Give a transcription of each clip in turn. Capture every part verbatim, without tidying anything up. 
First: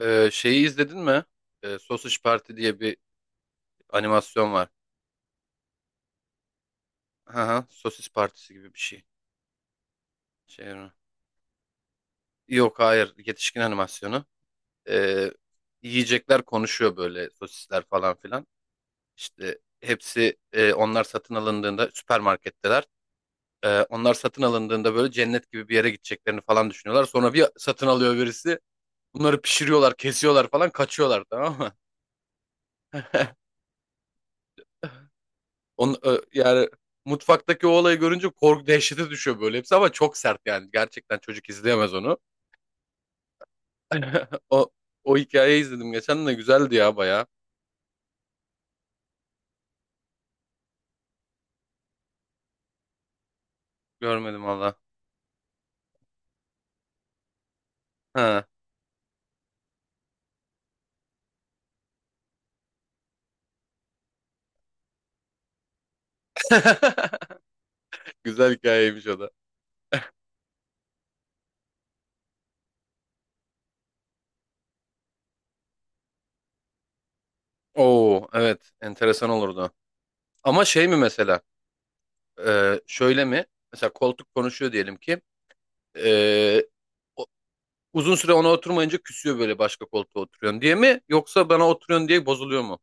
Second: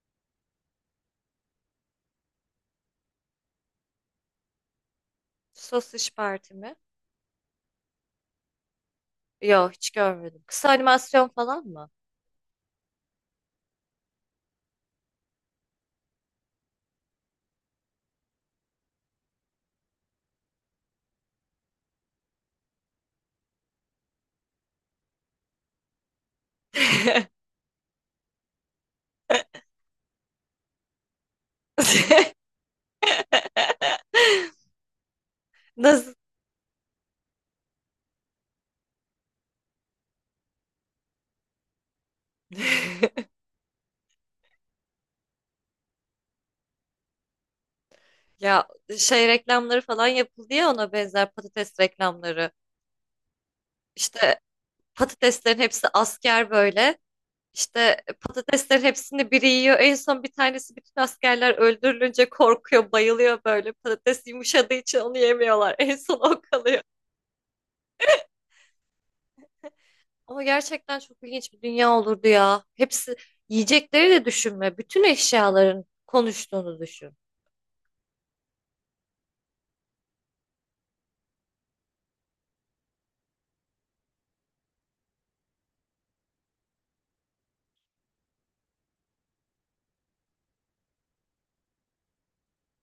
Ee, şeyi izledin mi? Ee, Sausage Party diye bir animasyon var. Sos İş Parti mi? Aha, sosis partisi gibi bir şey. Yok hiç görmedim. Kısa Şey mi? animasyon falan mı? Yok hayır yetişkin animasyonu. Ee, Yiyecekler konuşuyor böyle sosisler falan filan. İşte hepsi e, onlar satın alındığında süpermarketteler. Ee, onlar satın alındığında böyle cennet gibi bir yere gideceklerini falan düşünüyorlar. Sonra bir satın alıyor birisi. Bunları pişiriyorlar, kesiyorlar falan kaçıyorlar tamam mı? Onun, Nasıl? ö- yani mutfaktaki o olayı görünce korku dehşete düşüyor böyle hepsi ama çok sert yani. Gerçekten çocuk izleyemez onu. O, o hikayeyi izledim geçen de güzeldi ya baya. Ya şey reklamları falan yapıldı ya ona benzer patates reklamları. İşte Görmedim valla. patateslerin hepsi asker böyle. İşte Ha. patateslerin hepsini biri yiyor. En son bir tanesi bütün askerler öldürülünce korkuyor, bayılıyor böyle. Patates yumuşadığı için onu yemiyorlar. En son o kalıyor. Güzel hikayeymiş o da. Ama gerçekten çok ilginç bir dünya olurdu ya. Hepsi yiyecekleri de düşünme. Bütün eşyaların konuştuğunu düşün. Oo evet enteresan olurdu. Ama şey mi mesela e, şöyle mi? Mesela koltuk konuşuyor diyelim ki e, o- uzun süre ona oturmayınca küsüyor böyle başka koltuğa oturuyorsun diye mi? Yoksa bana oturuyorsun diye bozuluyor mu?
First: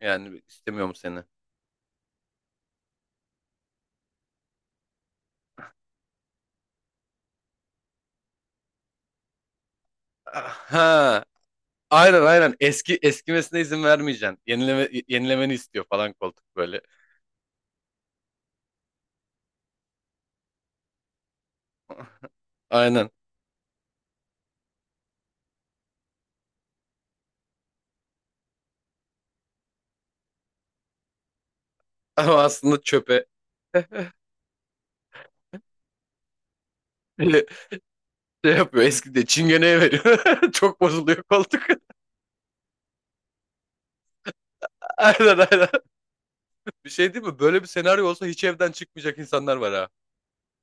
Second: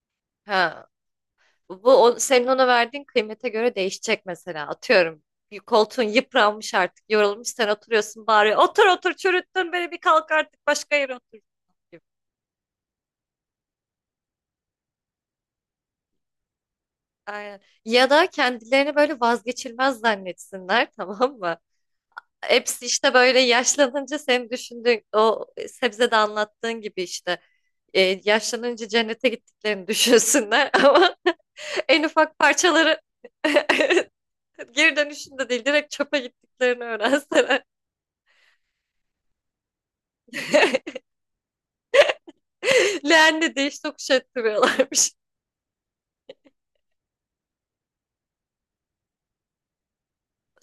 Yani Ha. istemiyor mu seni? Bu o, senin ona verdiğin kıymete göre değişecek mesela. Atıyorum bir koltuğun yıpranmış artık. Yorulmuş sen oturuyorsun bağırıyor. Otur otur çürüttün beni bir kalk artık başka yere Ha. otur. Aynen aynen. Eski eskimesine izin vermeyeceksin. Yenileme, yenilemeni istiyor falan koltuk böyle. Aynen. Ya da kendilerini böyle vazgeçilmez zannetsinler tamam mı? Hepsi Aynen. işte böyle yaşlanınca senin düşündüğün o sebzede anlattığın gibi işte e, yaşlanınca cennete gittiklerini düşünsünler ama en Ama ufak aslında parçaları çöpe geri dönüşünde değil direkt çöpe gittiklerini öğrenseler. şey yapıyor. Eski de çingeneye veriyor. Çok bozuluyor koltuk. Leğenle değiş tokuş ettiriyorlarmış. Aynen aynen. Bir şey değil mi? Böyle bir senaryo olsa hiç evden çıkmayacak insanlar var ha.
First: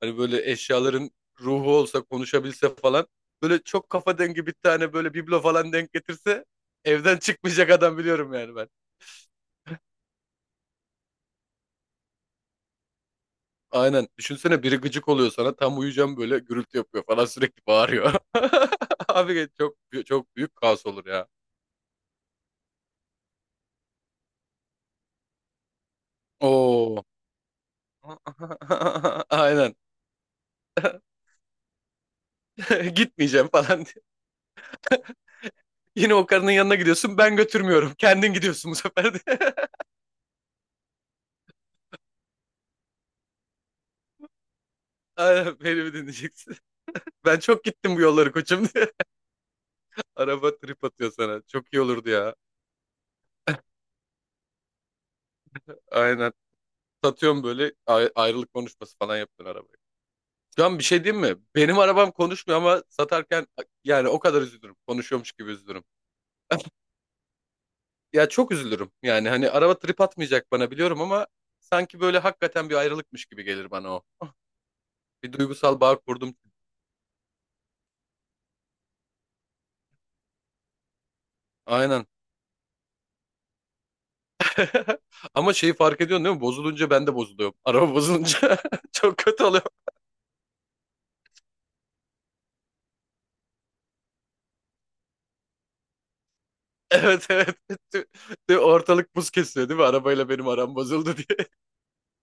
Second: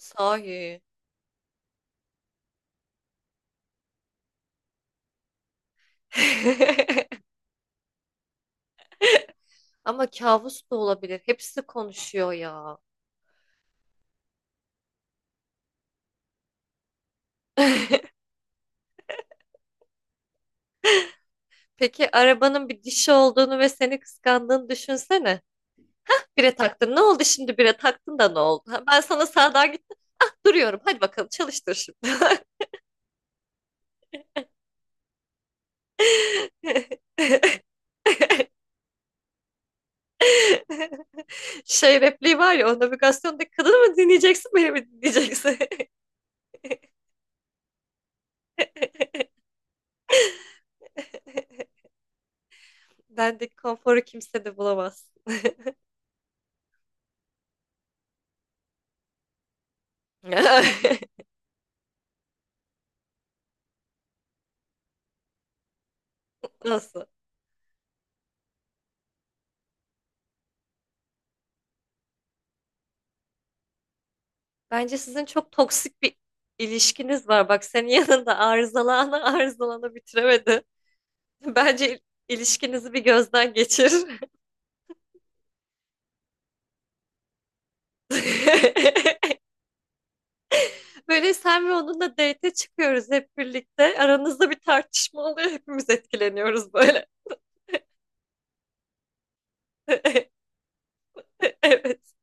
Hani böyle eşyaların ruhu olsa konuşabilse falan. Böyle çok kafa dengi bir tane böyle biblo falan denk getirse evden çıkmayacak adam biliyorum yani ben. Ama kabus da olabilir. Hepsi konuşuyor ya. Aynen. Düşünsene biri gıcık oluyor sana. Tam uyuyacağım böyle gürültü yapıyor falan sürekli bağırıyor. Abi çok çok büyük kaos olur ya. Peki arabanın bir dişi olduğunu ve seni kıskandığını düşünsene. Bire taktın. Ne Oo. oldu şimdi bire taktın da ne oldu? Ha, ben sana sağdan Aynen. gittim. Ah duruyorum. Hadi bakalım çalıştır şimdi. Gitmeyeceğim falan diye. Yine o karının yanına gidiyorsun. Ben götürmüyorum. Kendin gidiyorsun bu sefer de. Şey repliği var ya o navigasyonda kadını mı dinleyeceksin beni mi Aynen dinleyeceksin? beni mi dinleyeceksin? Ben çok gittim bu yolları koçum diye. Araba trip atıyor sana. Çok iyi olurdu ya. Bendeki konforu kimse de bulamaz. Aynen. Satıyorum böyle ay- ayrılık konuşması falan yaptın arabaya. Şu an bir şey diyeyim mi? Benim arabam konuşmuyor ama satarken yani o kadar üzülürüm. Konuşuyormuş gibi üzülürüm. Nasıl? Ya çok üzülürüm. Yani hani araba trip atmayacak bana biliyorum ama sanki böyle hakikaten bir ayrılıkmış gibi gelir bana o. Bence sizin Bir çok duygusal bağ toksik bir kurdum. ilişkiniz var. Bak senin yanında arızalana arızalana bitiremedi. Bence il- Aynen. ilişkinizi bir gözden geçir. Ama şeyi fark ediyorsun değil mi? Bozulunca ben de bozuluyorum. Araba bozulunca çok kötü oluyor. Böyle sen ve onunla date'e çıkıyoruz hep birlikte. Aranızda bir tartışma oluyor. Hepimiz etkileniyoruz böyle. Evet evet. Tü- tü- Ortalık buz kesiyor değil mi? Arabayla benim aram bozuldu diye. Evet.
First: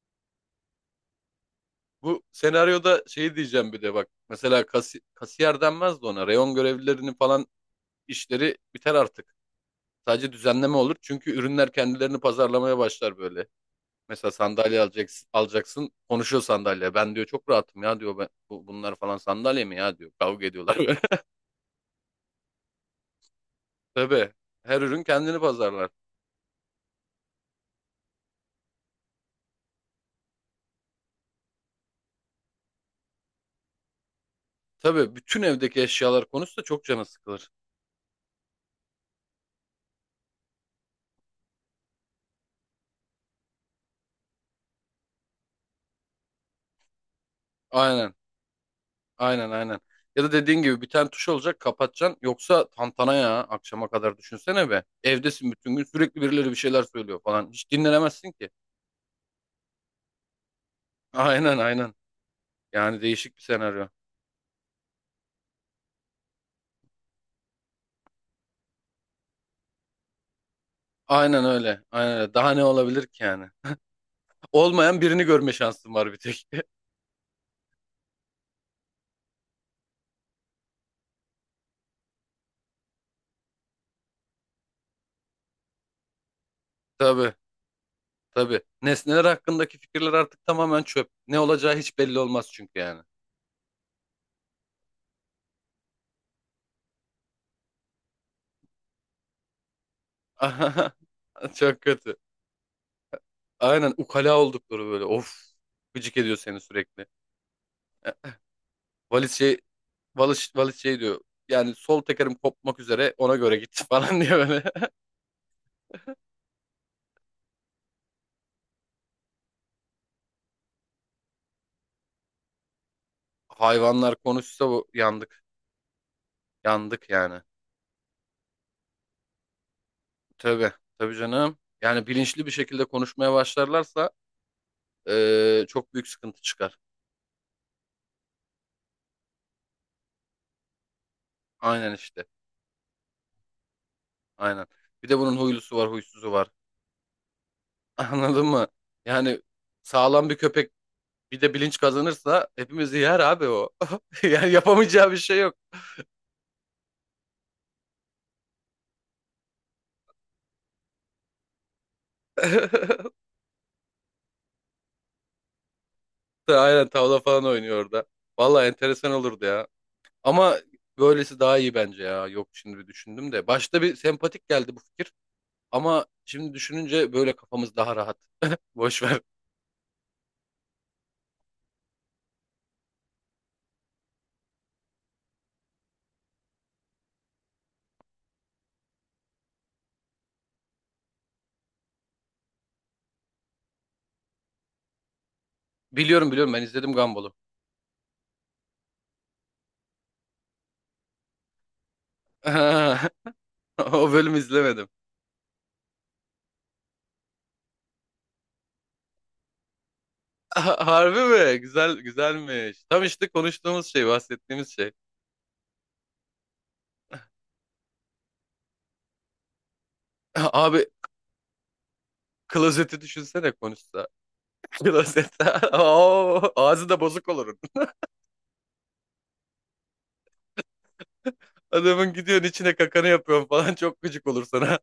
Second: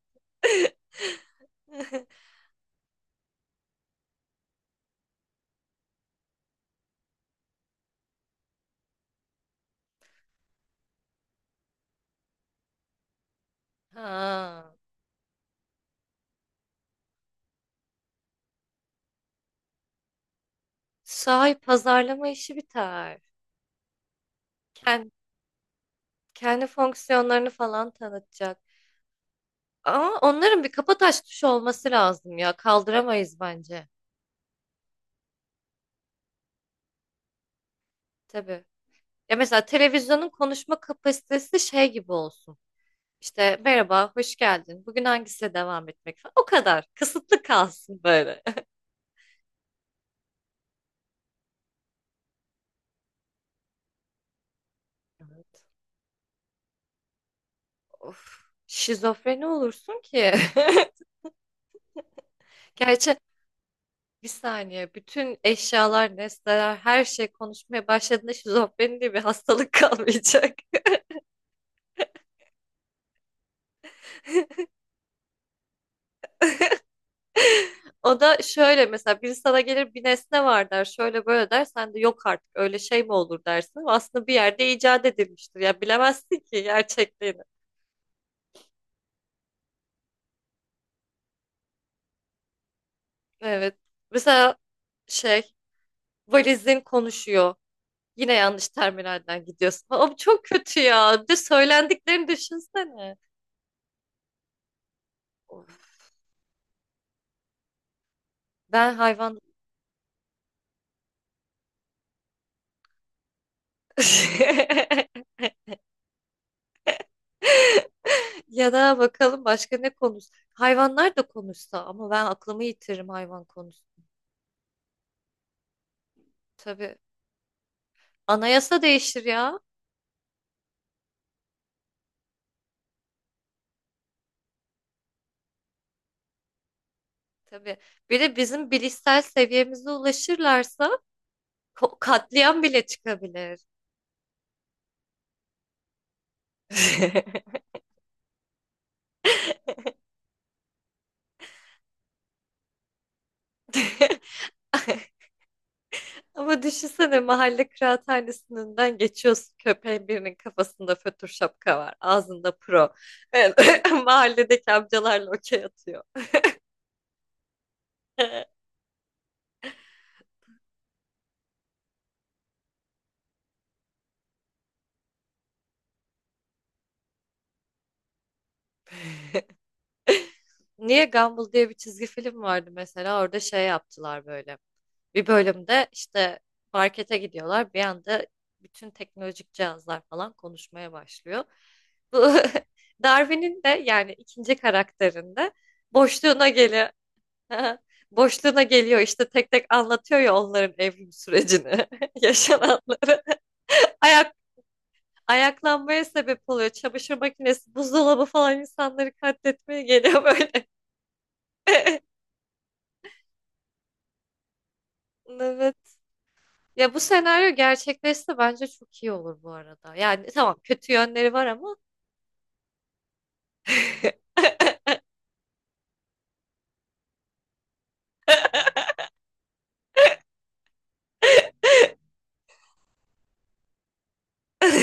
Bu senaryoda şey diyeceğim bir de bak. Mesela kasi- kasiyer denmez de ona. Reyon görevlilerinin falan işleri biter artık. Sadece düzenleme olur çünkü ürünler kendilerini pazarlamaya başlar böyle. Mesela Ha. sandalye alacaksın, alacaksın konuşuyor sandalye. Ben diyor çok rahatım ya diyor ben, bu- bunlar falan sandalye mi ya diyor. Kavga ediyorlar böyle. Sahi pazarlama işi biter. Tabii her ürün Kendi, kendini pazarlar. kendi fonksiyonlarını falan tanıtacak. Ama onların bir kapataş tuşu olması lazım ya. Kaldıramayız bence. Tabii bütün evdeki eşyalar konusu da çok canı sıkılır. Tabii. Ya mesela televizyonun konuşma kapasitesi şey gibi olsun. İşte merhaba, hoş geldin. Bugün hangisiyle devam etmek falan. O kadar. Kısıtlı kalsın Aynen böyle. aynen aynen. Ya da dediğin gibi bir tane tuş olacak kapatacaksın. Yoksa tantana ya akşama kadar düşünsene be. Evdesin bütün gün sürekli birileri bir şeyler söylüyor falan. Hiç dinlenemezsin Of, ki. şizofreni olursun ki. Aynen aynen. Yani Gerçi değişik bir senaryo. bir saniye bütün eşyalar, nesneler, her şey konuşmaya başladığında şizofreni diye bir hastalık kalmayacak. Aynen öyle. Aynen öyle. Daha ne olabilir ki yani? Olmayan birini görme şansım var bir tek. O da şöyle mesela biri sana gelir bir nesne var der, şöyle böyle der, sen de yok artık öyle şey mi olur dersin. Aslında bir yerde icat edilmiştir ya bilemezsin ki Tabii, gerçekliğini. tabii. Nesneler hakkındaki fikirler artık tamamen çöp. Ne olacağı hiç belli olmaz çünkü yani. Evet. Mesela şey valizin konuşuyor. Yine yanlış terminalden gidiyorsun. Abi çok kötü ya. Bir de Çok kötü. söylendiklerini düşünsene. Aynen ukala oldukları böyle. Of. Gıcık ediyor seni sürekli. E, Ben Valiz hayvan şey, valiz, valiz şey diyor. Yani sol tekerim kopmak üzere ona göre git falan diye böyle. ya da bakalım başka ne konuş. Hayvanlar da konuşsa ama ben aklımı yitiririm hayvan konusunda. Hayvanlar konuşsa bu yandık. Tabii Yandık yani. anayasa değişir ya. Tabii, tabii canım. Yani bilinçli bir şekilde konuşmaya başlarlarsa eee, çok büyük sıkıntı çıkar. Tabii. Bir de bizim bilişsel seviyemize ulaşırlarsa Aynen ko- işte, katliam bile çıkabilir. aynen. Bir de bunun huylusu var, huysuzu var. Anladın mı? Yani sağlam bir köpek bir de bilinç kazanırsa hepimizi yer abi o. Yani yapamayacağı bir şey yok. Ama düşünsene mahalle kıraathanesinden geçiyorsun köpeğin birinin kafasında fötr şapka var ağzında pro. Evet, mahalledeki amcalarla okey atıyor. Aynen tavla falan oynuyor orada. Vallahi enteresan olurdu ya. Ama böylesi daha iyi bence ya. Yok şimdi bir düşündüm de. Başta bir sempatik geldi bu fikir. Ama şimdi düşününce böyle kafamız daha rahat. Boş ver. Niye Gumball diye bir çizgi film vardı mesela orada şey yaptılar böyle. Bir bölümde işte markete gidiyorlar bir anda bütün teknolojik cihazlar falan konuşmaya başlıyor. Bu Darwin'in de yani ikinci karakterinde Biliyorum boşluğuna biliyorum ben geliyor. izledim Gumball'u. Boşluğuna geliyor işte tek tek anlatıyor ya onların evrim sürecini, yaşananları. O Ayak bölümü izlemedim. ayaklanmaya sebep oluyor. Çamaşır makinesi, buzdolabı falan insanları katletmeye geliyor böyle. Ha- Harbi mi? Güzel güzelmiş. Tam işte konuştuğumuz şey, bahsettiğimiz şey. Evet. Ya bu senaryo gerçekleşse bence çok iyi olur bu arada. Yani tamam Abi kötü yönleri var ama. klozeti düşünsene konuşsa. Klozet. Oo, ağzı da bozuk olur. Adamın gidiyorsun içine kakanı yapıyorsun falan çok gıcık olur sana.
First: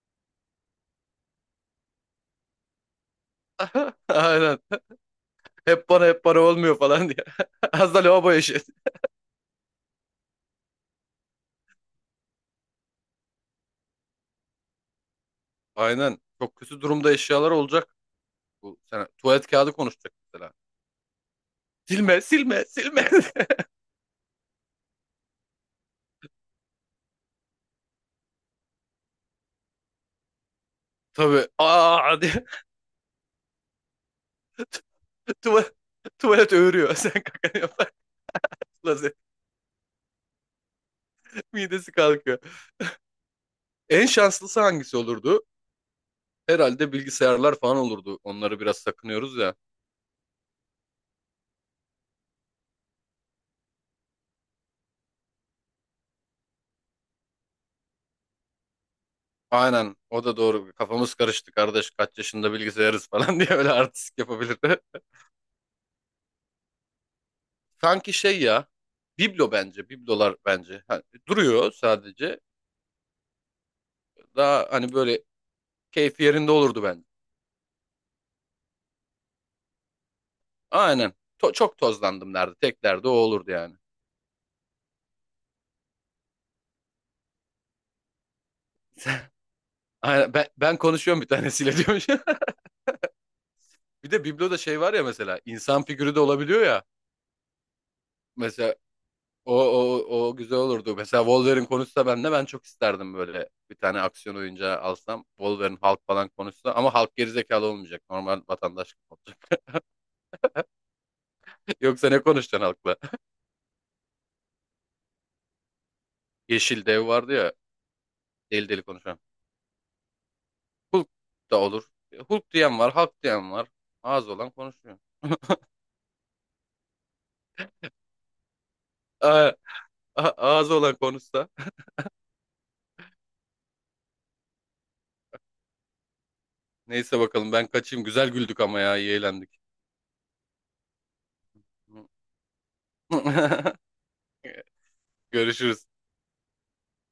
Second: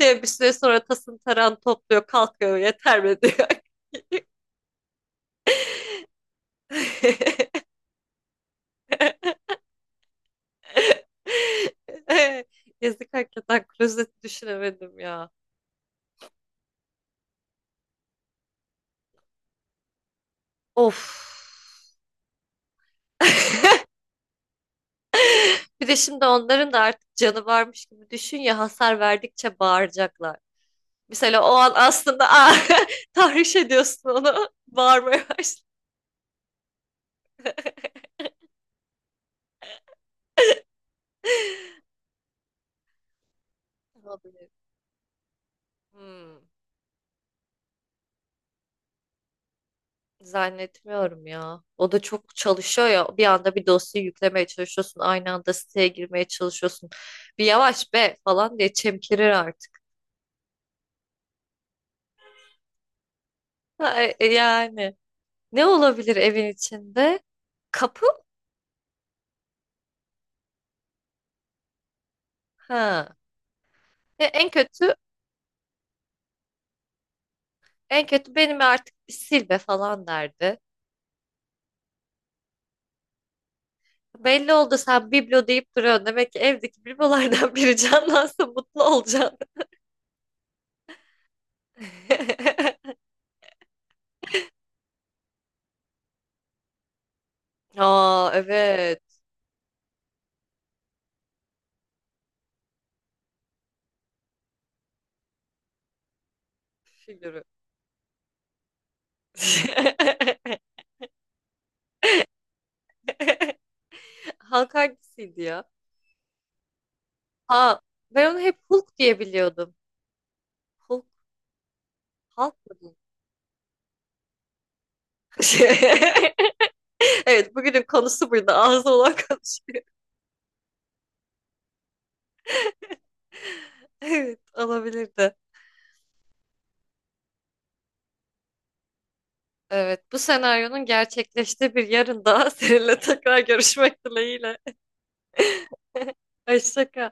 Diye bir süre sonra tasın taran topluyor kalkıyor yeter mi diyor. Aynen. Hep bana hep bana olmuyor falan diye. Az da lavabo eşi. Yazık hakikaten klozeti düşünemedim ya. Aynen. Çok kötü durumda eşyalar olacak. Bu sene tuvalet kağıdı konuşacak mesela. Of. Silme, silme, silme. Bir de şimdi onların da artık canı varmış gibi düşün ya hasar verdikçe bağıracaklar. Mesela Tabii. o an Aa aslında diye. aa, tahriş ediyorsun onu. Bağırmaya başlıyor. Tuvalet, tuvalet öğürüyor. Sen kakanı yaparsın. Midesi kalkıyor. En Olabilir. şanslısı hangisi olurdu? Hmm, Herhalde bilgisayarlar falan olurdu. Onları biraz sakınıyoruz ya. zannetmiyorum ya. O da çok çalışıyor ya. Bir anda bir dosyayı yüklemeye çalışıyorsun. Aynı anda siteye girmeye çalışıyorsun. Bir yavaş be falan diye çemkirir artık. Aynen o da doğru. Kafamız karıştı kardeş kaç yaşında bilgisayarız falan diye öyle Ha, e, artistik e, yapabilirdi. yani ne olabilir evin içinde? Kapı? Sanki şey ya biblo bence biblolar bence. Hani duruyor sadece. Ha. E, en Daha hani kötü böyle keyfi yerinde olurdu bence. en kötü benim artık bir sil be falan derdi. Aynen. To- çok tozlandım derdi. Tek derdi o olurdu yani. Belli oldu sen biblo deyip duruyorsun. Demek ki evdeki biblolardan biri canlansa mutlu olacaksın. Aynen. Ben, ben konuşuyorum bir tanesiyle diyormuş. Bir de bibloda şey var ya mesela insan figürü de olabiliyor ya. Aa, Mesela evet. o o o güzel olurdu. Mesela Wolverine konuşsa ben de ben çok isterdim böyle bir tane aksiyon oyuncağı alsam. Wolverine Hulk falan konuşsa ama Hulk Figürü. gerizekalı olmayacak. Normal vatandaş gibi olacak. Yoksa ne konuşacaksın Hulk'la? Hulk hangisiydi ya? Yeşil dev vardı ya Aa, ben onu hep deli deli Hulk diye konuşan. biliyordum. Hulk, Hulk da olur. Hulk Hulk diyen mı? var, Hulk diyen var. Ağzı olan konuşuyor. Evet bugünün konusu buydu. Ağzı olan Aa, konuşuyor. a- ağzı olan konuşsa. Evet olabilirdi. Neyse bakalım ben kaçayım. Güzel güldük ama ya iyi eğlendik. Evet bu senaryonun gerçekleştiği bir yarın daha seninle tekrar görüşmek dileğiyle. Görüşürüz. Hoşça kal.